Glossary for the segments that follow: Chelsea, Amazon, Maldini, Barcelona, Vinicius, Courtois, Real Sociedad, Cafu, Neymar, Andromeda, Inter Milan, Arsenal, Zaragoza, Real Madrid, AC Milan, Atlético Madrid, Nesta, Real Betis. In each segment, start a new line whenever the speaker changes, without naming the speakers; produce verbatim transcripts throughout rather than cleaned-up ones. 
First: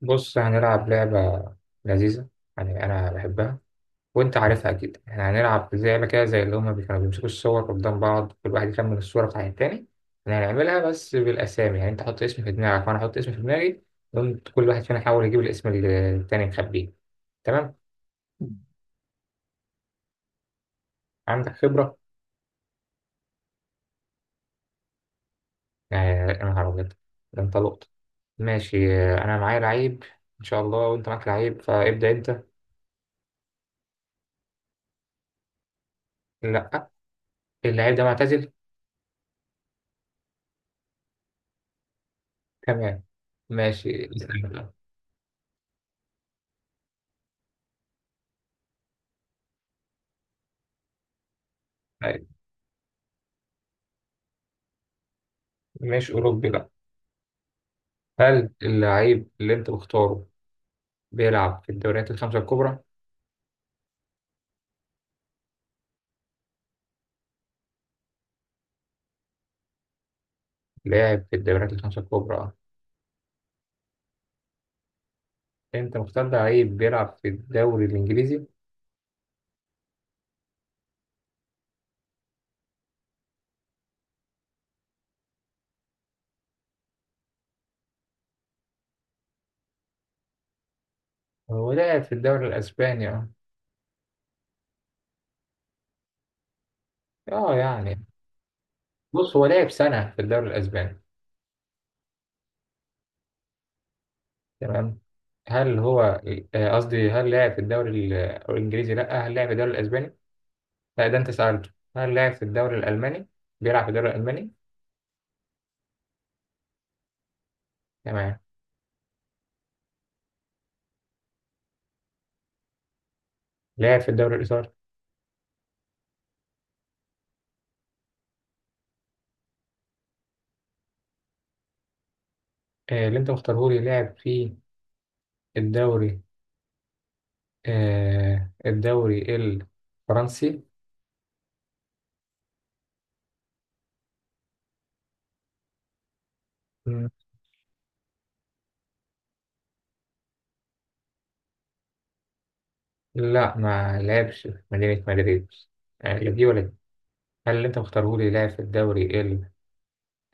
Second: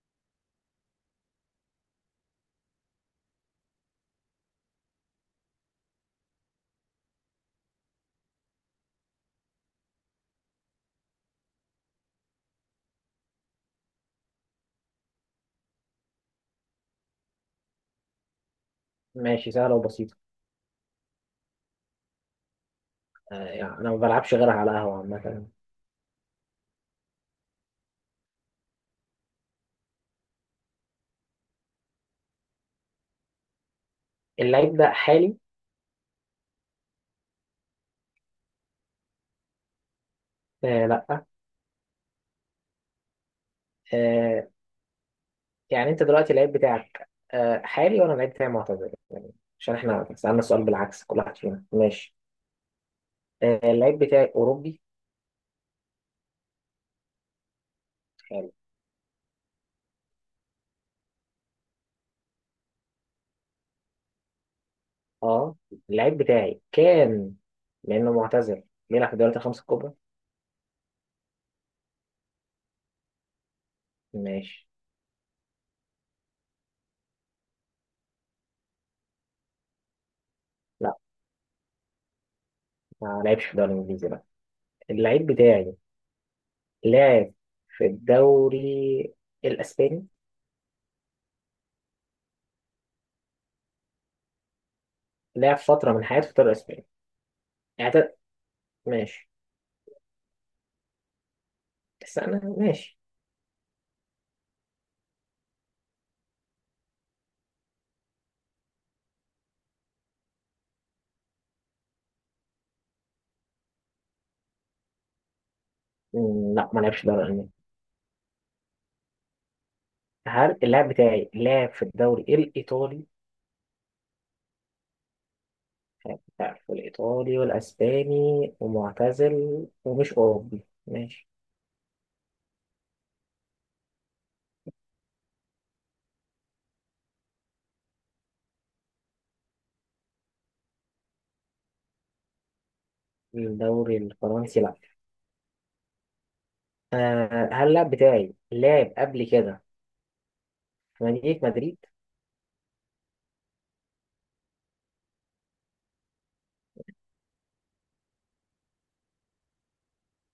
بص، هنلعب لعبة لذيذة. يعني أنا بحبها. وأنت عارفها أكيد. إحنا هنلعب زي لعبة كده، زي اللي هما بي- كانوا بيمسكوا الصور قدام بعض، كل واحد يخمن الصورة بتاعت التاني. إحنا هنعملها بس بالأسامي. يعني أنت حط اسم في دماغك وأنا أحط اسم في دماغي. وأنت كل واحد فينا يحاول يجيب الاسم اللي التاني مخبيه. تمام؟
ماشي، سهلة وبسيطة.
عندك خبرة.
آه يعني أنا ما بلعبش غيرها على قهوة عامة.
يعني أنا هربت، ده أنت لقطة. ماشي. أنا معايا لعيب إن شاء الله، وأنت معاك لعيب فابدأ أنت.
اللعيب ده حالي.
لأ، اللعيب ده معتزل.
آه لأ
تمام، ماشي اسأل
آه
بقى.
يعني أنت دلوقتي اللعيب بتاعك آه حالي وأنا اللعيب بتاعي معتزل، يعني عشان إحنا سألنا السؤال بالعكس. كل واحد فينا ماشي. آه اللعيب بتاعي أوروبي
مش أوروبي، لأ. هل
حالي.
اللعيب اللي انت مختاره بيلعب في الدوريات الخمسة الكبرى؟
أه اللعيب بتاعي كان، لأنه معتزل، بيلعب في الدوريات الخمسة الكبرى.
لاعب في الدوريات الخمسة الكبرى، اه.
ماشي.
انت مختار لعيب بيلعب في الدوري الانجليزي؟
لأ، ما لعبش في الدوري الإنجليزي، لأ. اللعيب بتاعي لعب في الدوري الإسباني.
هو لاعب في الدوري الاسباني، اه.
لعب فترة من حياته في الدوري الإسباني.
اه يعني.
اعت- ماشي،
بص، هو لاعب سنة في الدوري الاسباني.
بس انا ماشي.
تمام. هل هو، آه، قصدي، هل لاعب في الدوري ال- الانجليزي؟ لا، هل لاعب في الدوري الاسباني؟ لا، ده انت سألته. هل لاعب في الدوري الالماني؟ بيلعب في الدوري الالماني؟
مم، لا، ما لعبش الدوري الالماني.
تمام.
هل اللاعب بتاعي لعب في الدوري الايطالي؟
لاعب في الدوري الايطالي؟
لعب في الايطالي والاسباني ومعتزل ومش اوروبي. ماشي.
آه، اللي انت مختاره لي لاعب في الدوري، آه الدوري الفرنسي؟
الدوري الفرنسي، لا.
مم.
آه هل اللاعب بتاعي لعب قبل كده في مدينة مدريد؟
لا، ما لعبش في مدينة مدريد. يعني لا دي ولا دي. هل اللي انت مختاره لي لعب في الدوري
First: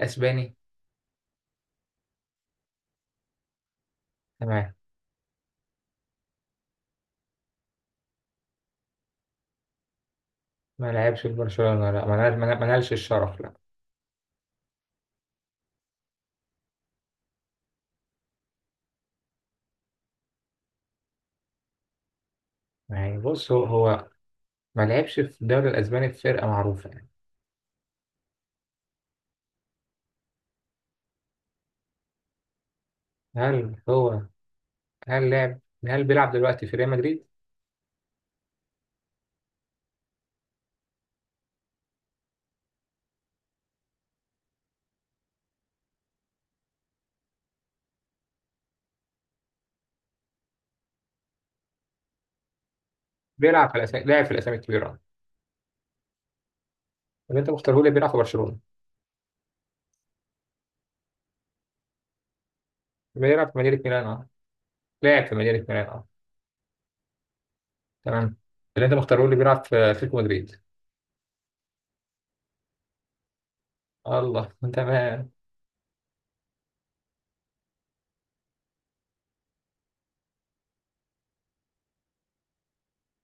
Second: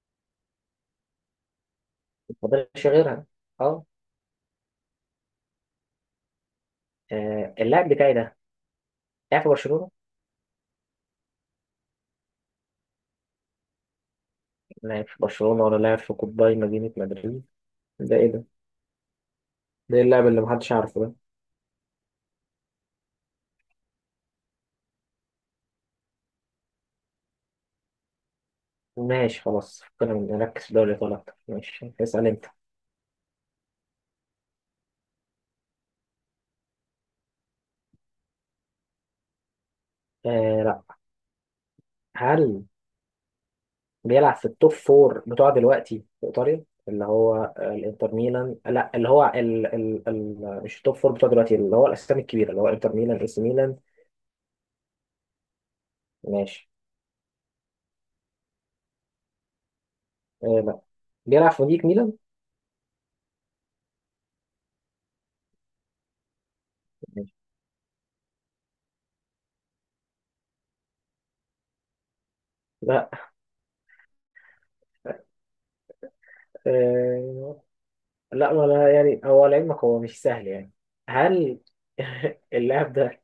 الأسباني؟
ما فاضلش غيرها، اه.
تمام.
آه، اللاعب بتاعي ده لعب في برشلونة.
ما لعبش في برشلونة، لا، ما نال- ما نال- ما نالش الشرف، لا.
لعب في برشلونة ولا لعب في قطبي مدينة مدريد؟ ده ايه ده؟ ده إيه اللاعب اللي محدش عارفه ده؟
يعني بص، هو هو ما لعبش في الدوري الأسباني في فرقة معروفة، يعني.
ماشي، خلاص، فكنا من- نركز في دوري الأبطال أكتر. ماشي، اسأل أنت.
هل هو هل لعب هل بيلعب دلوقتي في ريال مدريد؟
آه لا. هل بيلعب في التوب فور بتوع دلوقتي في إيطاليا، اللي هو آه، الإنتر ميلان؟ لا، اللي هو ال... ال... ال... مش التوب فور بتوع دلوقتي، اللي هو الأسامي الكبيرة، اللي هو إنتر ميلان، إي سي
بيلعب في
ميلان.
الأسامي لاعب في الأسامي الكبيرة، اه.
ماشي.
اللي انت مختاره لي بيلعب في برشلونة؟
آه لا، بيلعب في نادي ميلان.
بيلعب في مدينة ميلان، اه؟ لاعب في مدينة ميلان، اه.
ماشي.
تمام. اللي انت مختاره اللي بيلعب في اتلتيكو مدريد؟
لا.
الله، تمام.
آه لا، ولا يعني. هو لعلمك هو مش سهل يعني. هل اللاعب ده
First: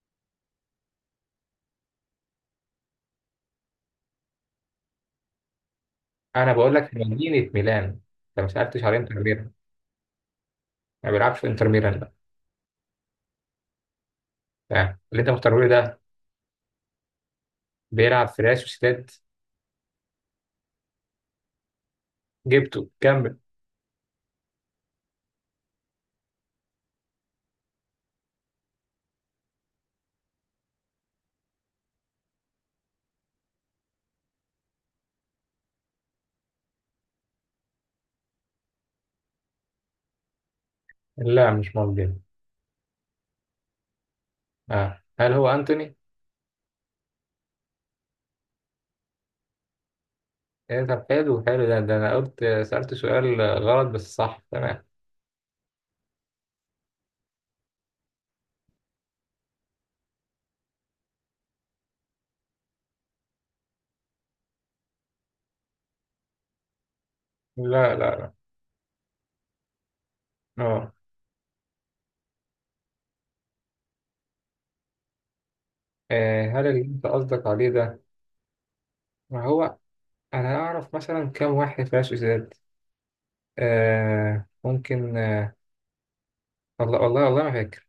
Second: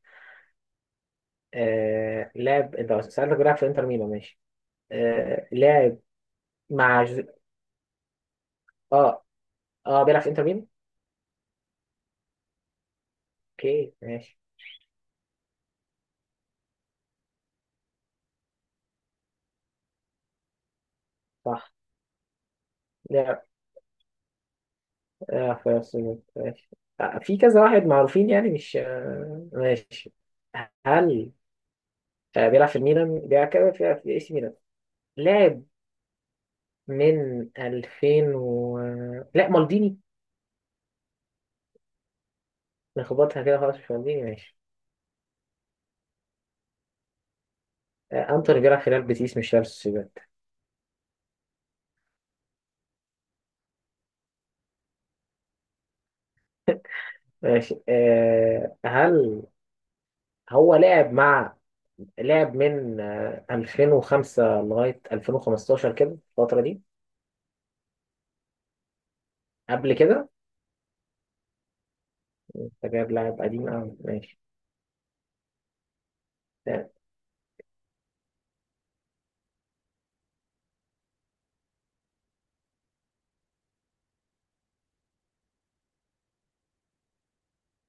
آه لاعب؟ أنت سألتك بيلعب في إنتر ميلان، ماشي. آه لاعب
انا بقول لك في
مع
مدينه ميلان، انت ما سالتش على انتر
اه
ميلان.
اه بيلعب في انتر ميامي.
ما بيلعبش في انتر ميلان بقى.
اوكي، ماشي.
تمام. اللي انت مختاره لي ده بيلعب في ريال سوسيداد؟
صح.
جبته، كمل.
لعب آه في أرسنال، ماشي. آه في كذا واحد معروفين يعني، مش آه ماشي. هل آه بيلعب في الميلان؟ بيلعب كده في في اي سي ميلان. لعب من ألفين و... لا، مالديني.
لا، مش موجود.
نخبطها كده خلاص. مش مالديني، ماشي.
اه، هل هو انتوني؟
آه انتوني بيلعب في ريال بيتيس، مش ريال سوسيداد.
ايه؟ طب حلو، حلو ده، ده انا قلت سالت سؤال غلط، بس صح، تمام.
ماشي. آه هل هو لعب مع، لعب من آه ألفين وخمسة لغاية ألفين وخمسة عشر كده، الفترة دي،
لا لا لا.
قبل كده؟
اه.
انت جايب لاعب قديم أوي، ماشي.
آه، هل اللي
ده-
انت قصدك عليه ده، ما هو انا اعرف مثلا كام واحد في ريال سوسيداد. آه ممكن، آه، والله والله والله ما فاكر.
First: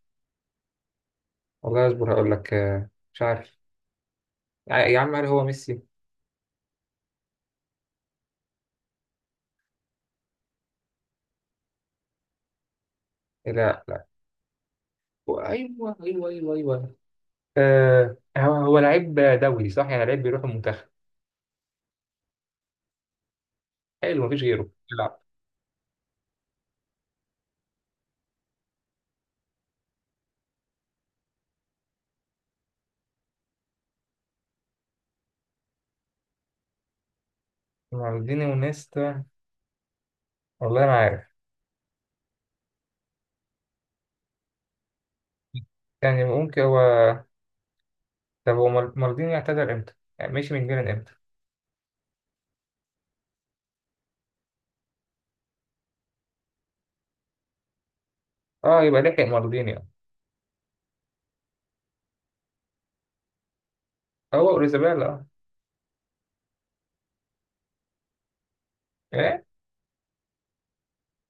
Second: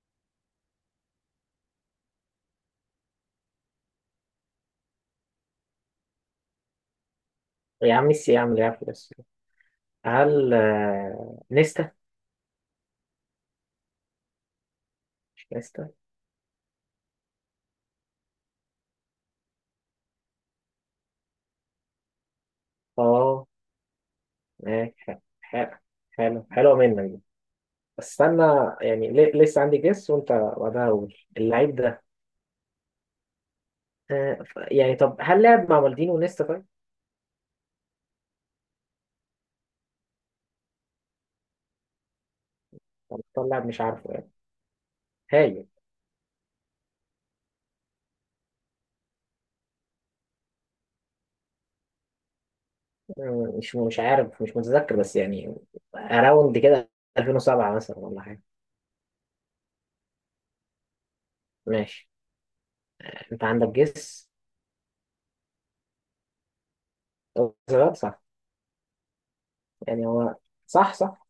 والله اصبر هقول لك، آه، مش عارف. يا يا عم، هل هو ميسي؟
يا عم ميسي، يا عم لعب في بس. هل آه، نيستا؟
لا لا. هو-
مش نيستا.
ايوه ايوه ايوه ايوه. آه هو هو لعيب دولي، صح؟ يعني لعيب بيروح المنتخب.
اه،
حلو، مفيش غيره
ماشي.
يلعب.
حلو، حلو. حلو، حلوة منك دي. بس استنى، يعني ليه- لسه عندي جيس وانت بعدها اقول اللعيب ده. آه، ف- يعني طب هل لعب مع مالديني ونيستا طيب؟
مالديني ونيستا؟ والله ما عارف.
طب طلع لاعب مش عارفه يعني. هاي.
يعني ممكن هو. طب هو مال- مالديني اعتزل امتى؟ يعني مشي من ميلان امتى؟
آه، مش مش عارف، مش متذكر، بس يعني اراوند كده ألفين وسبعة مثلا ولا حاجة.
اه، يبقى لحق مالديني، اه.
ماشي. انت عندك جيس.
هو اوريزابيلا، اه؟
صح.
ايه؟
يعني هو صح، صح.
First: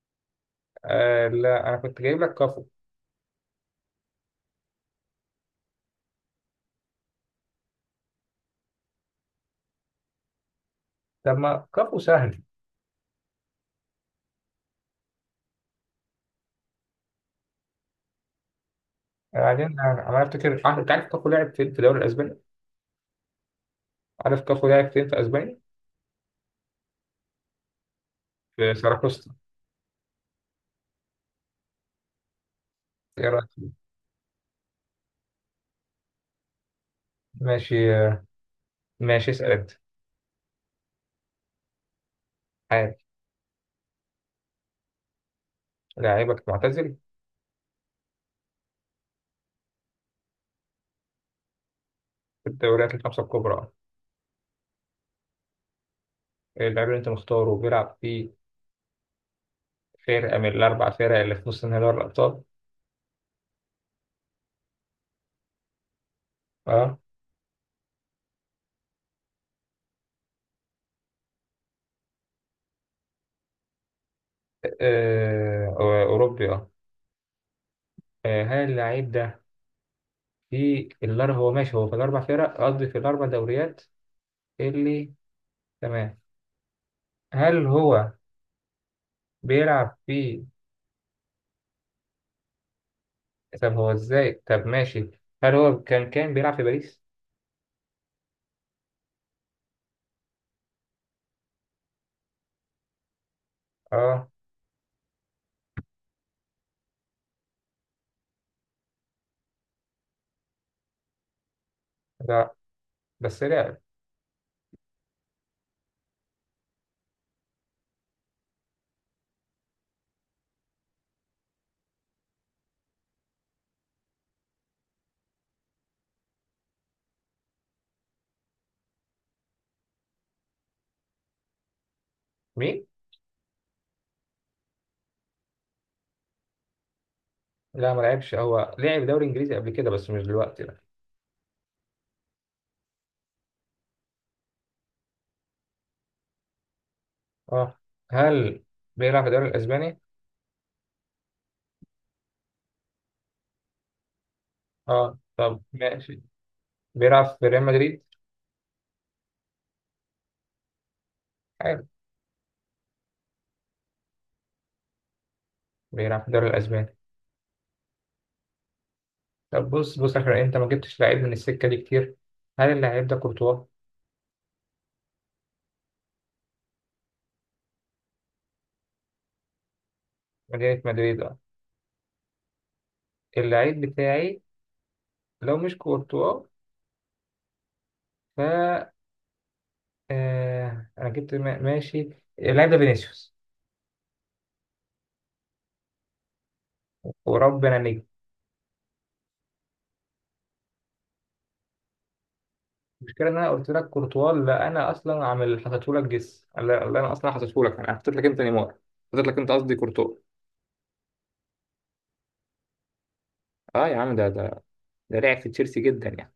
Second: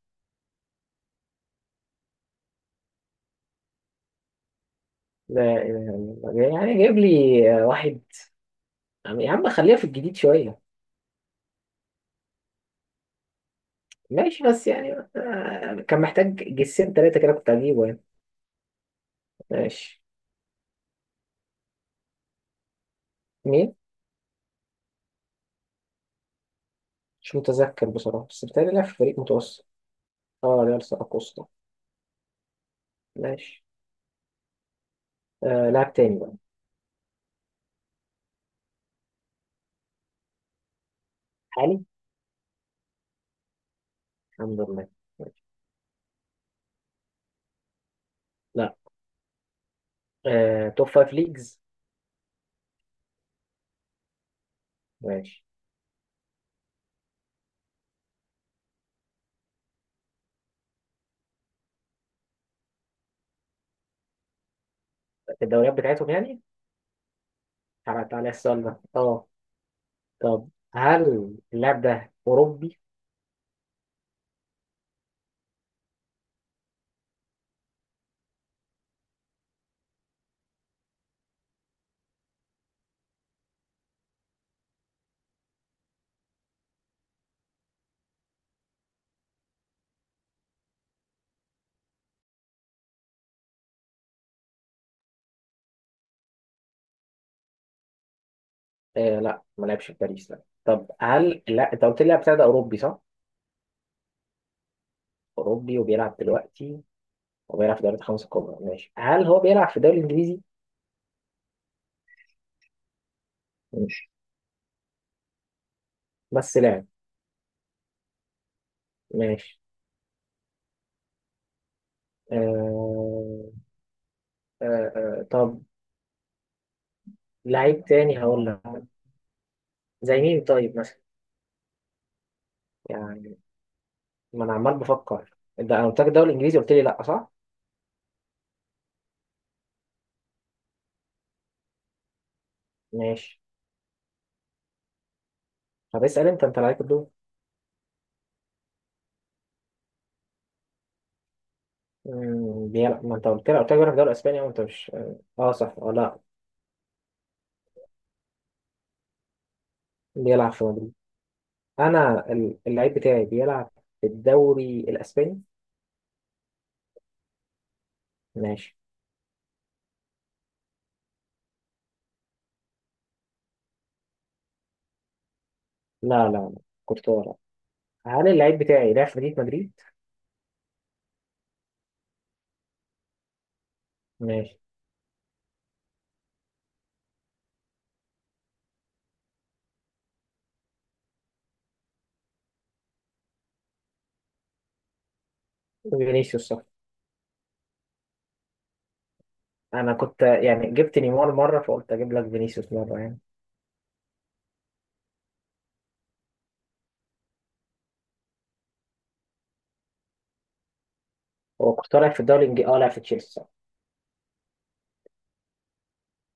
آه لا، انا كنت جايب لك كافو.
لا إله إلا الله، يعني جايب لي آه، واحد. يا عم خليها في الجديد شوية.
طب ما كافو سهل.
ماشي، بس يعني آه، كان محتاج جسين تلاتة كده كنت هجيبه يعني.
بعدين
ماشي.
انا أنا افتكر، آه، انت عارف كافو لعب في في الدوري الاسباني.
مين؟
عارف كافو لعب فين في اسبانيا؟
مش متذكر بصراحة، بس بتهيألي
في
لعب في فريق
ساراكوستا.
متوسط. اه، ريال سيراكوسا،
ايه رايك
ماشي.
فيه؟
آه لاعب تاني بقى.
ماشي. ماشي، اسال انت.
حالي.
عادي.
الحمد لله. ماشي.
لاعبك معتزل؟
لا. آه توب فايف ليجز.
في الدوريات الخمسه الكبرى.
ماشي.
اللاعب اللي انت مختاره بيلعب في فرقه من الاربع فرق اللي في نص نهائي دوري الابطال؟
الدوريات بتاعتهم يعني.
اه.
تعالى تعالى السؤال ده اه. طب هل اللاعب ده أوروبي؟
آه، اوروبي، اه. آه، هل اللاعب ده في الاربع، هو ماشي، هو في الاربع فرق، قصدي في الاربع دوريات اللي، تمام. هل هو بيلعب في، طب هو ازاي، طب ماشي، هل هو كان كان بيلعب في باريس؟
آه لا ما لعبش في باريس، لا. طب هل، لا، انت قلت لي لاعب ده اوروبي صح؟
اه
اوروبي وبيلعب دلوقتي، وبيلعب في دوري الخمسة الكبرى، ماشي. هل هو بيلعب في الدوري الانجليزي؟
لا. بس لا.
ماشي، بس لاعب، ماشي. آه... آه... آه... طب، لعيب تاني هقول لك. زي مين طيب مثلا؟
مين؟
يعني ما انا عمال بفكر. ده انا قلت لك الدوري الانجليزي، قلت لي لا، صح؟
لا، ما لعبش، هو لعب دوري انجليزي قبل كده بس مش دلوقتي، لا.
ماشي. طب اسال انت، انت لعيب الدول.
اه، هل بيلعب في الدوري الاسباني؟
مم، بيلعب. ما انت قلت لي، قلت لك بيلعب في الدوري الاسباني، وانت مش اه
اه،
آه،
طب
صح، اه، لا.
ماشي. بيلعب في ريال مدريد؟
بيلعب في مدريد.
حلو.
انا ال- اللعيب بتاعي بيلعب في الدوري الاسباني.
بيلعب في الدوري الاسباني.
ماشي.
طب بص، بص اخر انت ما جبتش لعيب من السكه دي كتير. هل اللاعب ده كورتوا؟
لا لا لا، كنت ورا. هل اللعيب بتاعي لعب في مدينة مدريد؟
مدينه مدريد، اه. اللعيب بتاعي
ماشي.
لو مش كورتوا، ف، آه... انا جبت، ما- ماشي. اللاعب ده فينيسيوس؟
فينيسيوس، صح.
وربنا.
انا كنت يعني جبت نيمار مره، فقلت اجيب لك فينيسيوس مره يعني.
المشكله ان انا قلت لك كورتوا لا، انا اصلا عامل حاطته لك جس. لا لا انا اصلا حاطته لك، انا حطيت لك انت نيمار. حطيت لك انت قصدي كورتوا.
هو كنت لعب في الدوري الانجليزي، اه، لعب في تشيلسي.
اه يا عم، ده ده ده لعب في تشيلسي جدا يعني.